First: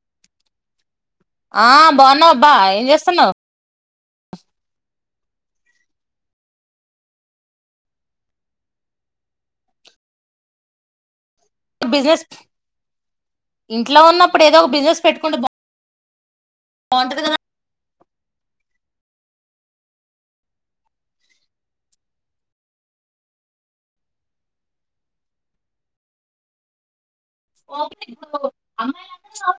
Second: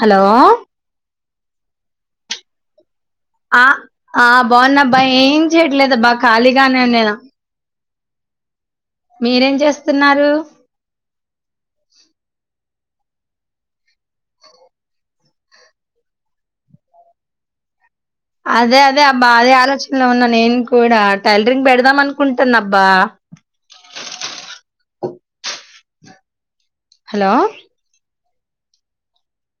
Hello ఆ బావనబ్బా ఏజెస్ ఆ ఆ బావనబ్బా ఏం జేయట్లే అబ్బా ఖాళీగానే ఉనేదా మీరేం జేస్తున్నారు. బిజినెస్ ఇంట్లో ఉన్నప్పుడు ఏదో ఒక బిజినెస్ పెట్టుకుంటే బో బావుటది గదా అదే అదే అబ్బా అదే ఆలోచనలో ఉన్నా నేన్ కూడా టైలరింగ్ పెడదాం అనుకుంటాన్నా అబ్బా హలో ఓకే నువ్వు అమ్మాయిలందర్ ఓ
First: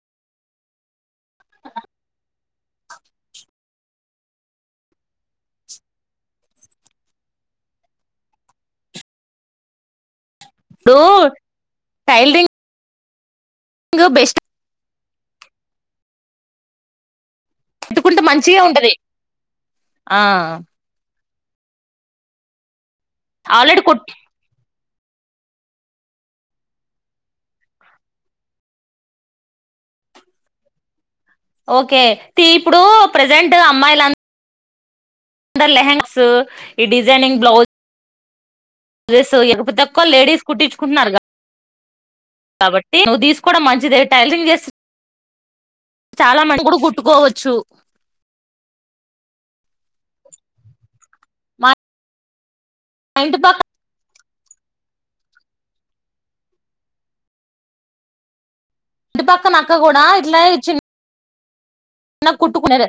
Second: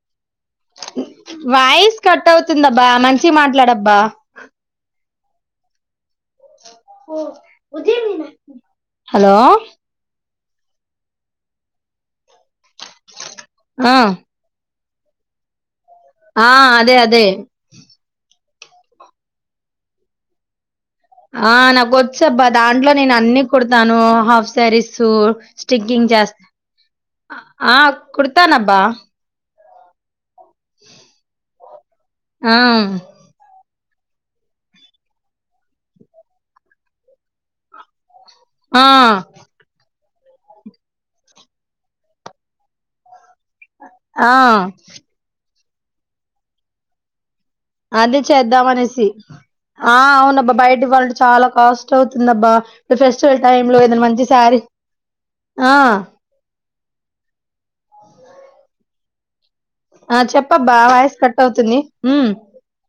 వాయిస్ కట్ అవుతుందబ్బా మంచిగ్ మాట్లాడబ్బా హలో డు టైల్ దిన్ ఆ ఆ అదే అదే పెట్టుకుంటే మంచియే ఉంటది. ఆఆ ఆ నాగ్ వొచబ్బా దాంట్లో నేన్ అన్ని ఆల్రెడీ కుడతాను కుట్ హాఫ్ సారీస్ సో స్టికింగ్ జేస్తా ఆ కుడతానబ్బా ఓకే తీ ఆ ఇప్పుడు ప్రజెంటు అమ్మాయిలన్ ద లెహంగసు ఈ డిజైనింగ్ బ్లౌస్ ఆ యేసు లేకపోతేప్ కో లేడీస్ కూటించుకున్నారుగా కాబట్టి నువ్వు దీసుకోవడం మంచిదే ఆ టైల్రింగ్ జేసి చాలా మడు గూడ్ గుట్టుగోవోత్ అదే చేద్దాం అనేసి ఆ అవునబ్బా బయటికి ఓలంటే చాలా మా కాస్ట్ అవుతుందబ్బా ఏ ఇంటి ఫెస్టివల్ పక్క టైమ్ లో ఏదైనా మంచి శారీ ఆ ఇంటి పక్కన అక్క ఆ చెప్పబ్బా వాయిస్ కట్ అవుతుంది. నా ఉమ్ కుట్టుకునేదే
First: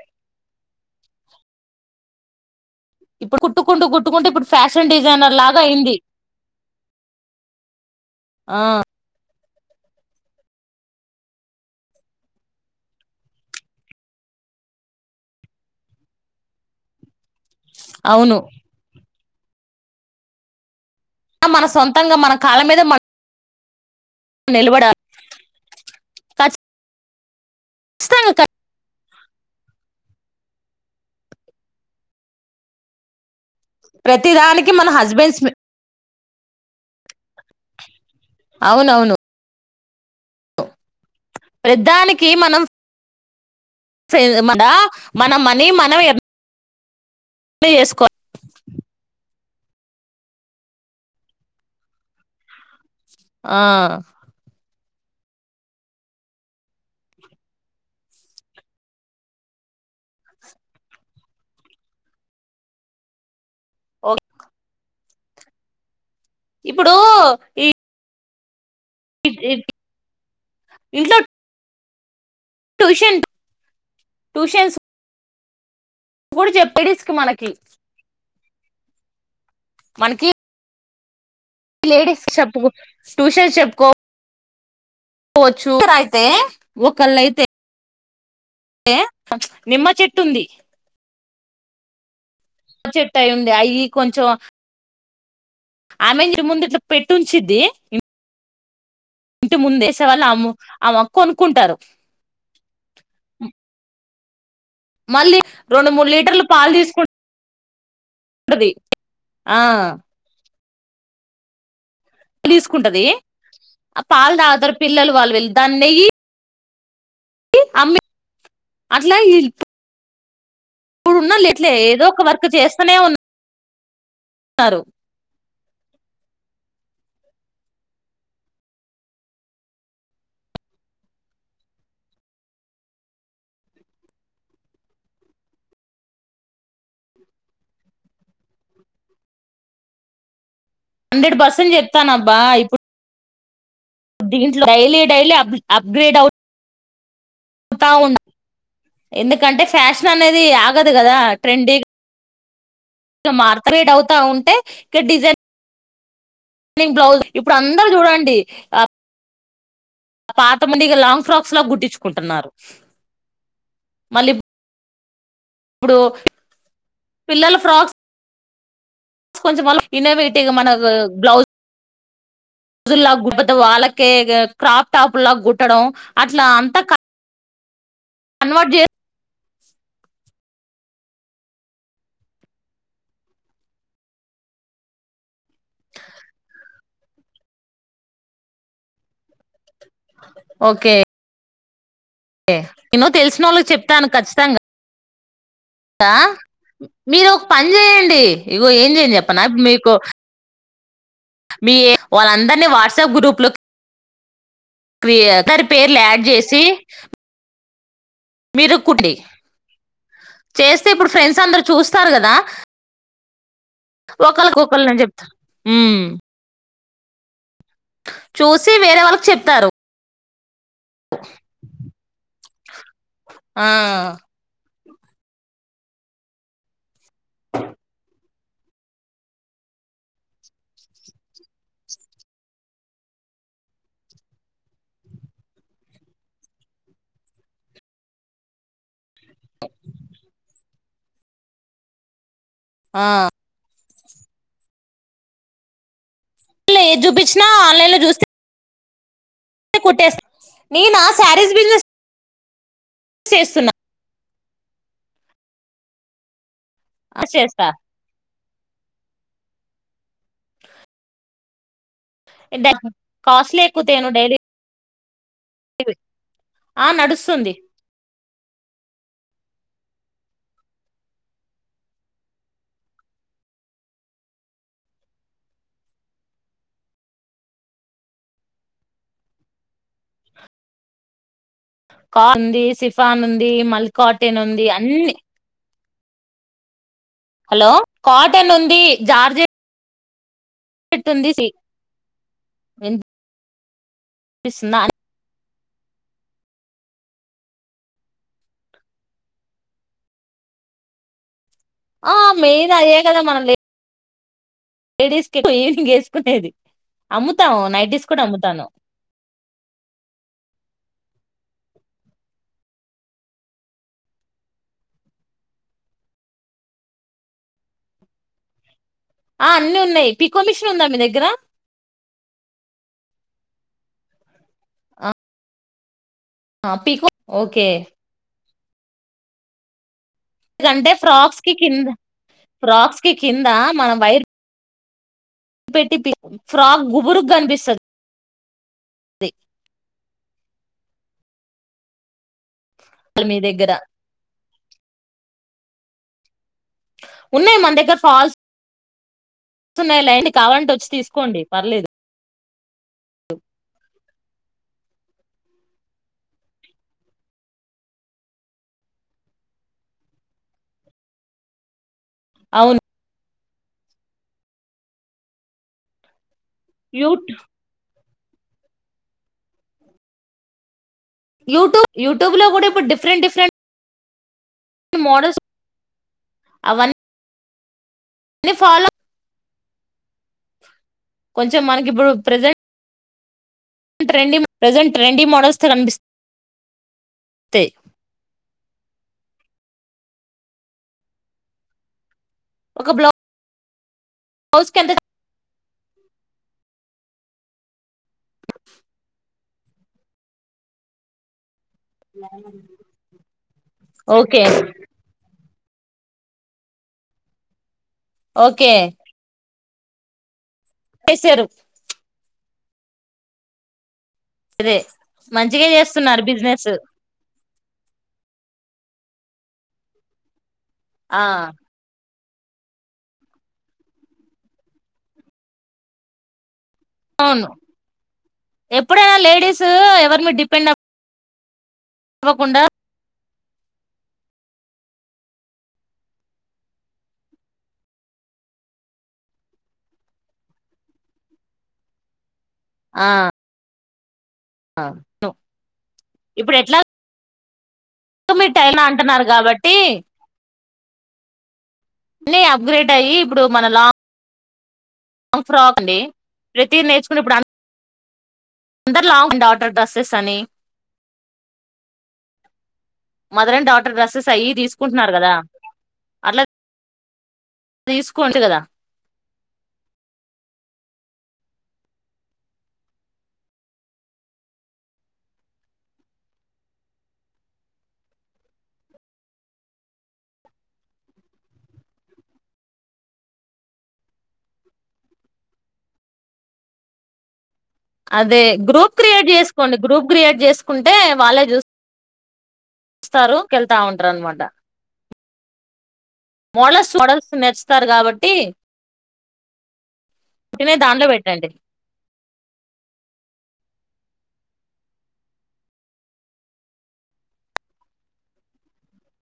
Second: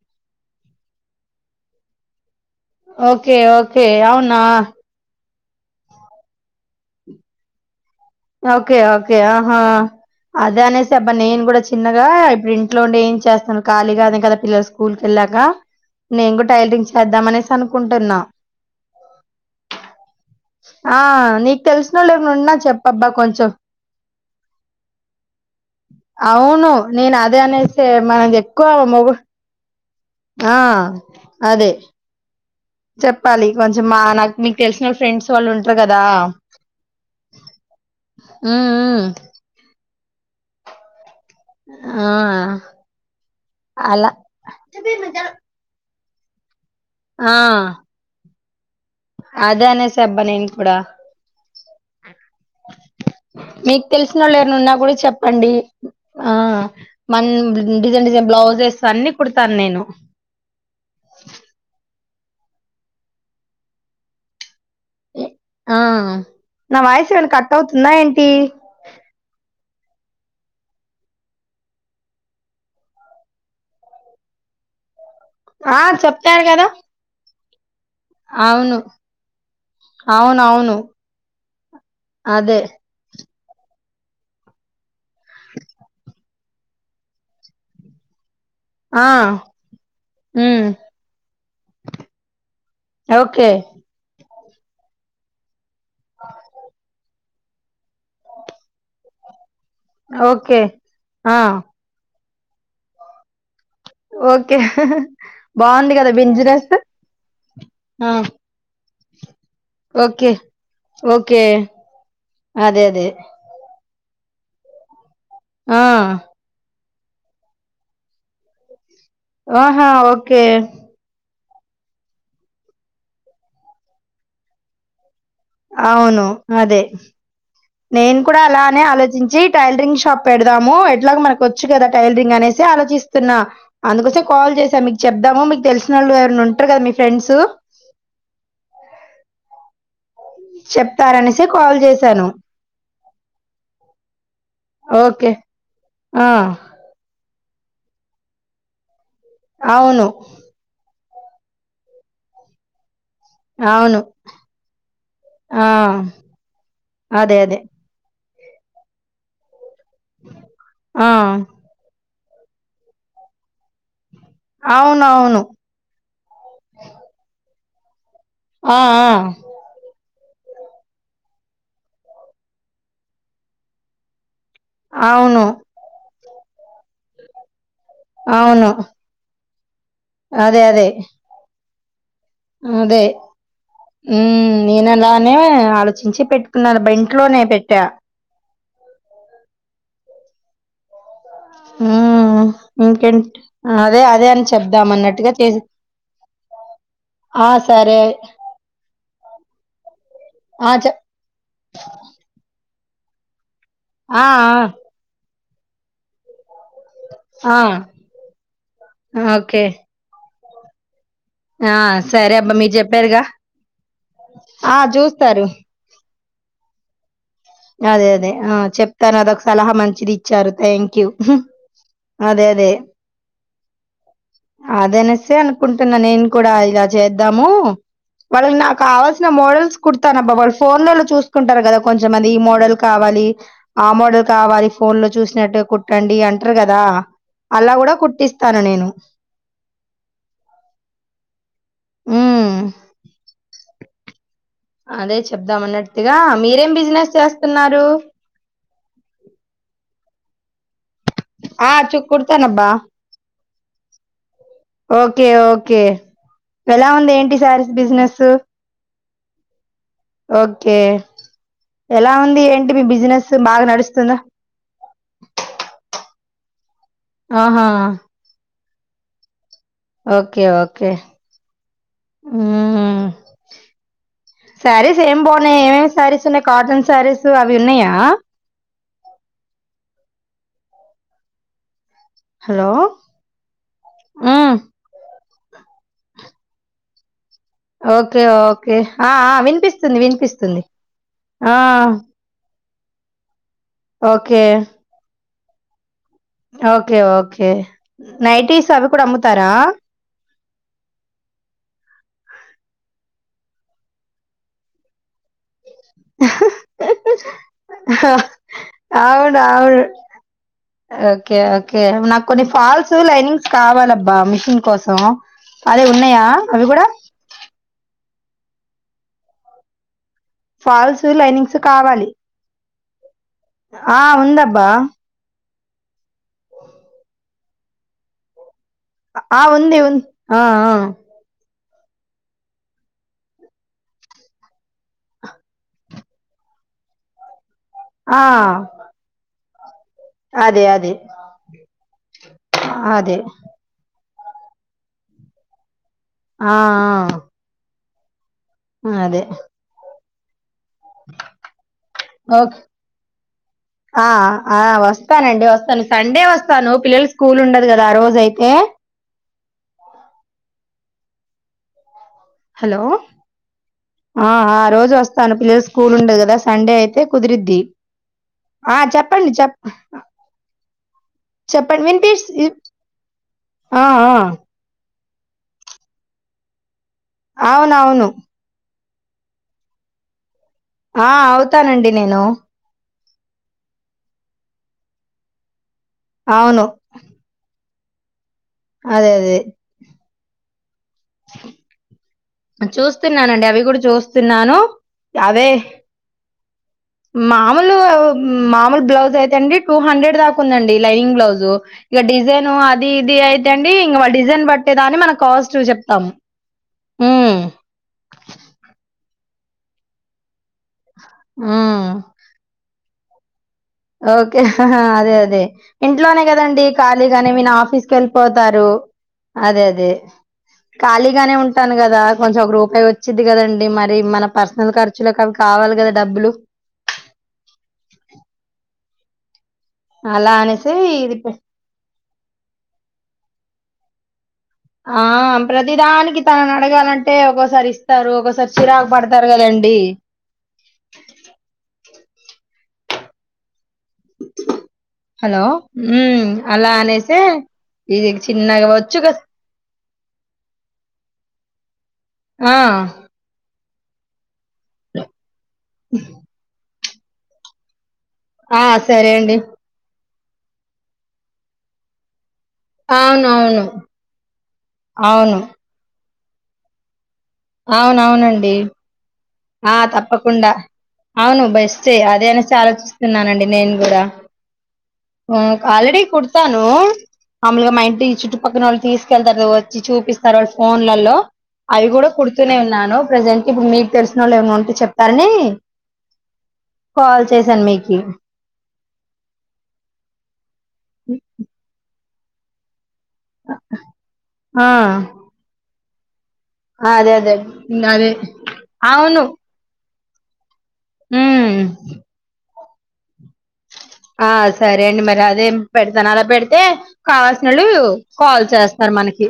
ఓకే ఇప్పు కుట్టుకుంటూ, ఓకే కుట్టుకుంటూ అవునా ఇప్పుడు ఫ్యాషన్ డిజైనర్ లాగా అయింది. ఆ ఓకే ఓకే ఆహా అదే అనేసి అబ్బా నేన్ గూడా చిన్నగా ఇప్పుడు ఇంట్లో ఉండే ఏం చేస్తను ఖాళీగానే కదా పిల్లలు స్కూల్ కేళ్ లాగా నీన్ గూడ్ టైల్రింగ్ చేద్దాంమనే తనుకుంటున్నా అవును ఆఆ నీక్ మన తెల్సునోల్ సొంతంగా ఏమ్నున్నా చెప్పబ్బా కొంచెం నిల్వడాల్ అవును నేను అదే అనేసే మనది ఖచ్చితంగా ఎక్కువ మోగో నా ఆ అదే చెప్పాలి కొంచెం మా ప్రతి నాక్ మీక్ దానికి తెలిసిన మన ఫ్రెండ్స్ హస్బెండ్స్ వాళ్ళు ఉంట్ర గదా. ఊహుహ్ అవునవును ఆ ప్రతిదానికి మనం అలా ఫే మానా మన మనీ మనమే ఎర్న్ ఆ చేసుకోవాలి అదే అనేసా అబ్బా నేన్ కూడా ఆ మీకు తెలిసినోళ్లు ఎవరనా ఉన్న కూడా చెప్పండి ఆ మన్ డిజైన్ డిజైన్ బ్లౌజెస్ అన్ని కుడతాను నేను [unintelligible] [inaudible] ఒక్ ఆ నా వాయిస్ ఏమైనా కట్ ఈ అవుతుందా ఏంటి [unintelligible] ఇంట్లో ట్యూషన్ ట్యూషన్స్ ఆ చెప్తారు కూడా కదా చెప్ లేడీస్ కి మనకి అవును మనకి అవునవును లేడీస్ చెప్పు ట్యూషన్ చెప్పుకో కోవచ్చు ఒకరైతే ఒకళ్ళ అయితే తే ఆ నిమ్మ చెట్టుంది. ఉమ్ చెట్టు అయి ఓకే ఉంది అయి కొంచెం ఆమె ఇంటి ముందు ఇట్లా పెట్టుంచిద్ది. ఇంటి ముందు ఏసే వాళ్ళు ఆమ్ ఓకే ఆమొక్క ఆ కొనుకుంటారు. ఓకే మళ్ళీ రెండు బాగుంది మూడు కాదా లీటర్లు బిజీనెస్. పాలు తీసుకుంటది ఆ ఓకే ఓకే అదే తీసుకుంటది అదే ఆ పాలుదాతారు పిల్లలు వాళ్ళు వెళ్ళ దాన్ని ఆ నెయ్యి అమ్మె ఆహా ఓకే ఉన్నానిట్లే ఏదో ఒక వర్క్ చేస్తానే ఉన్నారు. అవును అదే నేను కూడా అలానే ఆలోచించి టైలరింగ్ షాప్ పెడదాము ఎట్లాగు మనకు వచ్చు కదా టైలరింగ్ అని చే ఆలోచిస్తున్నా అందుకోసమె కాల్ చేసా మీకు చెప్దాము మీకు తెలిసిన వాళ్ళు ఎవరని ఉంటారు కదా మీ ఫ్రెండ్స్ [inaudible] హండ్రెడ్ చెప్తారానేసే పర్సెంట్ కాల్ చేసాను. చెప్తానబ్బా ఇప్పుడు దీంట్లో డైలీ డైలీ అబ్ అబగ్ర్డ్ ఆ అవు త ఉన్ ఎందుకంటే అవును ఫ్యాషన్ అనేది ఆగదు కదా ట్రెండీ మార్త అబిగ్రిడ్ అవును అవుతా ఉంటే ఇక్క డిజైన్ ఆ నింగ్ బ్లౌజ్ అదే ఇప్పుడు అదే అందరు చూడండి ఆ పాతముండిగ ఆ లాంగ్ ఫ్రాక్స్ లా గుట్టించుకుంటున్నారు. అవునవును ఇప్పుడు పిల్లల ఫ్రాక్స్ ఆ ఆ కొంచెం అలా మనకు బ్లౌజ్జులా కుడ్ పెద్ద వాళ్ళకే క్రాఫ్ టాప్ లా అవును గుట్టడం అట్లా అంత అవును అదే అదే అదే ఉ నేను అలానే ఆలోచించి పెట్టుకున్నాను బెంట్లోనే పెట్టా [inaudible] ఓకే ఉ నేను ఇంకేంట్ తెలిసిన వాళ్ళకి అదే అదే అని చెబుదాం అన్నట్టుగా చేస్ ఆ మీరు ఒక పని సరే. చేయండి ఇగో ఏం చేయను చెప్పనా మీకు ఆ చె మీ వాళ్ళందరినీ వాట్సాప్ గ్రూప్లోకి ఆ ఆ క్రీయ దరి పేర్లు యాడ్ చేసి ఆ మీరుక్కుండి ఓకే. చేస్తే ఇప్పుడు ఫ్రెండ్స్ అందరు ఆ చూస్తారు కదా సరే అబ్బా మీరు చెప్పారుగా. ఒకళ్కి ఆ ఒకళ్ అని చెప్త చూస్తారు. హ్మ్ అదే అదే ఆ చూసి వేరే చెప్తాను వాళ్ళకి అదొక చెప్తారు సలహా మంచిది ఇచ్చారు థ్యాంక్ యూ అదేే ఆ అది అనేసే అనుకుంటున్నా నేను కూడా ఇలా చేద్దాము వాళ్ళ నాకు కావాల్సిన మోడల్స్ కుడతాను అబ్బా వాళ్ళు ఫోన్ లల్లో చూసుకుంటారు కదా కొంచెమన్ ఈ మోడల్ కావాలి ఆ మోడల్ కావాలి ఫోన్ లో చూసినట్టుగ కుట్టండి అంటరు కదా అలా కూడా కుట్టిస్తాను నేను [inaudible] హ్మ్ ఆ అదే చెప్దాం అన్నట్టుగా మీరేం ఏది బిజినెస్ చూపించినా చేస్తున్నారు ఆన్లైన్ కుట్టేస్ నేనా సారీస్ బిజినెస్ త్తానబ్బా చేస్తున్నా ఓకే ఓకే ఎలా ఉంది ఏంటి చేస్తా సారీస్ బిజినెస్ ఓకే ఎలా ఉంది ఏంటి మీ బిజినెస్ కాస్ట్లీ బాగా ఎక్కుతేను నడుస్తుందా డైలీ ఆ నడుస్తుంది ఆహా! ఓకే ఓకే హ్మ సారీస్ ఏం బాగున్నాయ్ ఏమేమి సారీస్ ఉన్నాయి కాటన్ సారీస్ అవి ఉన్నయా [inaudible] కా ఉంది హలో! సిఫాన్ ఉంది మల్ కాటెన్ హ్మ్. ఉంది అన్ హలో ఓకే కాటన్ ఓకే ఉంది ఆ ఆ జార్జెట్ వినిపిస్తుంది విన్ తుంది ఉంది ఆ ఓకే వినిపిస్తుందా ఓకే ఓకే నైటీస్ అవి కూడా అమ్ముతారా ఆ మెయిన్ అయ్యే కదా మనం లే లేడీస్ కి యేసుకునేది అమ్ముతాము నైటీస్ కూడా అమ్ముతాను అవును. అవును. ఓకే ఓకే నాకు కొన్ని ఫాల్స్ లైనింగ్స్ కావాలబ్బా మిషిన్ కోసం అదే ఉన్నాయా అవి కూడా ఆ అన్ని ఉన్నాయి పికో మిషన్ ఉందా మీ ఫాల్సు దగ్గర లైనింగ్స్ కావాలి ఆ ఉందబ్బ ఆ పీకో ఓకే ఆ ఉంది ఉన్ ఎందుకంటే ఫ్రాక్స్ కి కింద్ ఫ్రాక్స్ కి కింద మనం వైర్ పెట్టి పీ ఫ్రాక్ గుబురు కనిపిస్తది ఆ అదే అదే అదే అల్ మీ దగ్గర ఆఆ ఉన్నాయి మన అదే న్నాయ్ లేండి కావాలంటే వచ్చి తీసుకోండి పర్లేదు ఓక్ ఆ ఆ వస్త్ వస్తానండి వస్తాను సండే వస్తాను పిల్లలకి స్కూల్ ఉండదు కదా ఆ రోజ అయితే హలో అవును ఆ ఆ రోజు వస్తాను పిల్లల స్కూల్ ఉండది కదా సండే అయితే యూ కుదిరిద్ది ఆ చెప్పండి చెప్ చెప్పండి యూట్యూబ్ విన్పి యూట్యూబ్ లో ఇప్ కూడా ఇప్పుడు డిఫరెంట్ డిఫరెంట్ ఆ... మోడల్స్ అవన్ని అవునవును నీ ఫాలో ఆ కొంచెం అవుతానండి నేను ట్రెన్డి ప్రెంజెట్ ట్రెన్డి మోడల్స్ తో కనిపిస్ అవును తె అదే అదే ఒక చూస్తున్నానండి అవి కూడా చూస్తున్నాను బ్లౌజ్ కి ఎంత అవే మాములు మామూలు బ్లౌజ్ అయితే అండి టూ హండ్రెడ్ దాకా ఉందండి లైనింగ్ బ్లౌజు ఇగ డిజైన్ అది ఇది అయితె అండి ఇంగ వాళ్ ఓకే డిజైన్ బట్టి దాని మన కాస్ చుస్ చెప్తాం ఓకే చేశారు హ్మ్ ఓకే అదే అదే మంచిగా ఇంట్లోనే చేస్తున్నారు కదండి బిజినెస్ ఖాళీగానే ఇయన ఆఫీస్కి వెళ్ళిపోతారు అదే అదే ఆ ఖాళీగానే ఉంటాను కదా కొంచెం ఒక రూపాయి వచ్చిద్ది కదండి మరి మన పర్సనల్ ఖర్చులకి అవి కావాలి కద డబ్బులు అవును ఎప్పుడైనా లేడీస్ అలా అనేసే ఇది అవ్వకుండ ఆ ప్రతిదానికి తనని అడగాలంటే ఒక్కోసారి ఇస్తారు ఒక్కోసారి చిరాకు పడతారు కదం డి ఆ అవును హలో మ్ అలా అనేసే ఇది చిన్నగా మీటైనా వచ్చు కదా అంటున్నారు కాబట్టి ళ్ళీ ఆ అప్గ్రేడ్ అయ్యి ఇప్పుడు మన లా గ్ ఫ్రాక్ అండి ప్రతిది నేర్చుకునే అప్పుడు అం ఆ దర్ సరే లాంగ్ అండి అండ్ ఆడర్ డ్రస్సెస్ అని మదర్ అవునవును అండ్ డాక్టర్ డ్రెస్సెస్ అయ్యి తీసుకుంటున్నారు కదా అవును అట్ల అవునవునండి ఆ తప్పకుండా అవును బెస్టే అదే అనేసి ఆలోచిస్తున్నానండి నేను కూడా ఆల్రెడీ కుడతాను మామూలుగా మా ఇంటి చుట్టుపక్కన వాళ్ళు తీసుకెళ్తారు వచ్చి చూపిస్తారు వాళ్ళు ఫోన్లలో అవి కూడా కుడుతూనే ఉన్నాను ప్రజెంట్ ఇప్పుడు మీ తెలిసిన వాళ్ళు ఎవరన్న ఉంటే చెప్తారని కాల్ చేస్ అదే గ్రూప్ క్రియేట్ చేసుకోండి గ్రూప్ క్రియేట్ చేసుకుంటే వాళ్ళే చూస్ చూస్తారు కెళ్తా ఉంటారు అన్నమాట ఆ అదే అదే నేర్చుతారు ఇన్దదే కాబట్టి అవును నే దాంట్లో పెట్టండి హ్మ్ ఆ సరే అండి మరి అదేం పెడతాను అలా పెడితే కావాల్సినోళ్లు కాల్ చేస్తారు మనకి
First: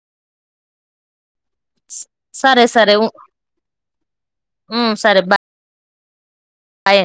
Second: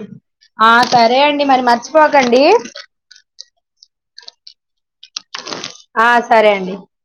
ఆ సరే అండి మరి మర్చిపోకండి సరే సరే ఉ ఉమ్, సరే ఆ సరే అండి బాయ్